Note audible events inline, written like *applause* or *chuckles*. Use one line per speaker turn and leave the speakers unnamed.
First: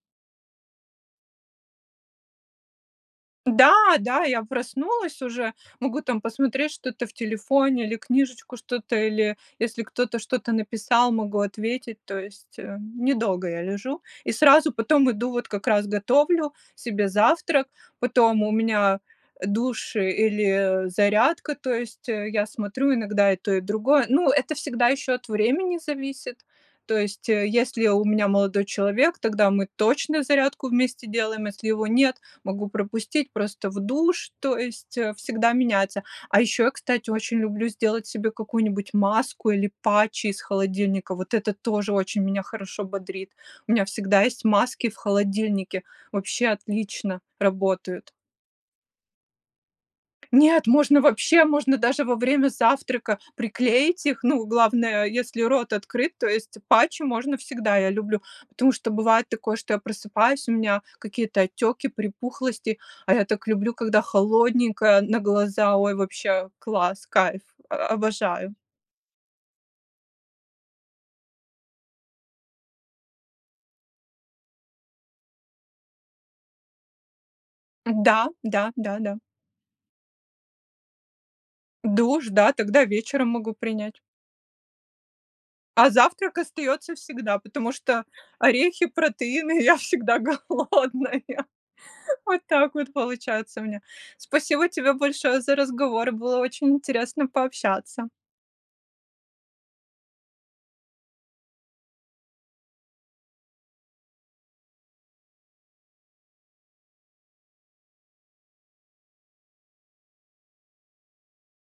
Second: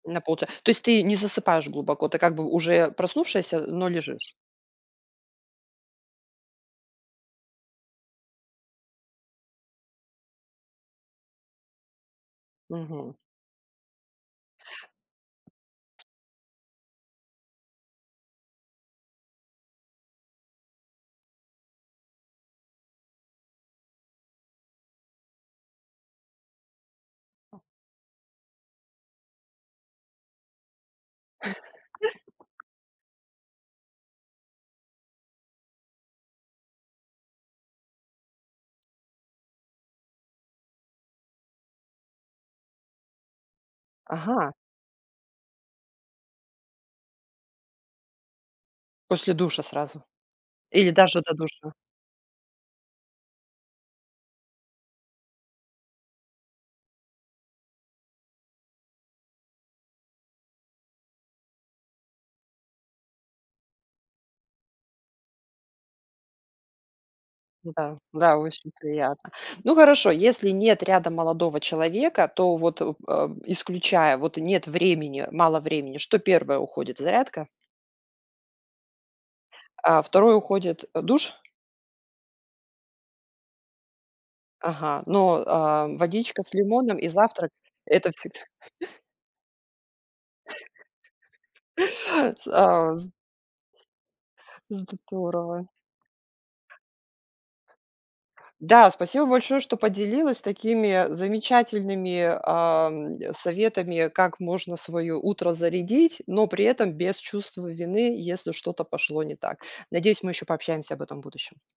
На полча то есть, ты не засыпаешь глубоко, ты как бы уже проснувшаяся, э,
Да,
но
да,
лежишь?
я проснулась уже, могу, там, посмотреть что-то в телефоне, или книжечку что-то, или если кто-то что-то написал, могу ответить. То есть, э,
Мгм.
недолго я лежу и сразу потом иду, вот как раз готовлю себе завтрак, потом у меня душ или, э, зарядка, то есть, э, я смотрю иногда и то, и другое. Ну, это всегда еще от времени зависит. То есть, э,
А.
если у меня молодой человек, тогда мы точно зарядку вместе делаем, если его нет,
*chuckles*
могу пропустить, просто в душ, то есть, э, всегда меняется. А ещё я, кстати, очень люблю сделать себе какую-нибудь маску или патчи из холодильника. Вот это тоже очень меня хорошо бодрит. У меня всегда есть
Ага.
маски в холодильнике, вообще отлично работают.
После душа сразу?
Нет!
Или
Можно
даже до
вообще,
душа?
можно даже во время завтрака приклеить их. Ну, главное, если рот открыт, то есть патчи можно всегда, я люблю, потому что бывает такое, что я просыпаюсь, у меня какие-то отеки, припухлости, а я так люблю, когда холодненькое на глаза. Ой, вообще класс, кайф, о
Да, да,
обожаю!
очень приятно. Ну, хорошо, если нет рядом молодого человека, то вот, э, исключая, вот нет времени, мало времени, что 1 уходит, зарядка?
Да, да, да-да.
Э, 2 уходит, а, душ?
Душ, да, тогда вечером могу принять.
Ага, но, а,
А завтрак
водичка с
остается
лимоном и
всегда,
завтрак-
потому что
это всегд
орехи,
*laughs*
протеины я всегда голодная, вот
*laughs*
так вот
А, з
получается у меня. Спасибо тебе
Зд
большое за
дорово.
разговор, было очень интересно пообщаться.
Да, спасибо большое, что поделилась такими замечательными, ам, советами, как можно свое утро зарядить, но при этом без чувства вины, если что-то пошло не так. Надеюсь, мы еще пообщаемся об этом в будущем.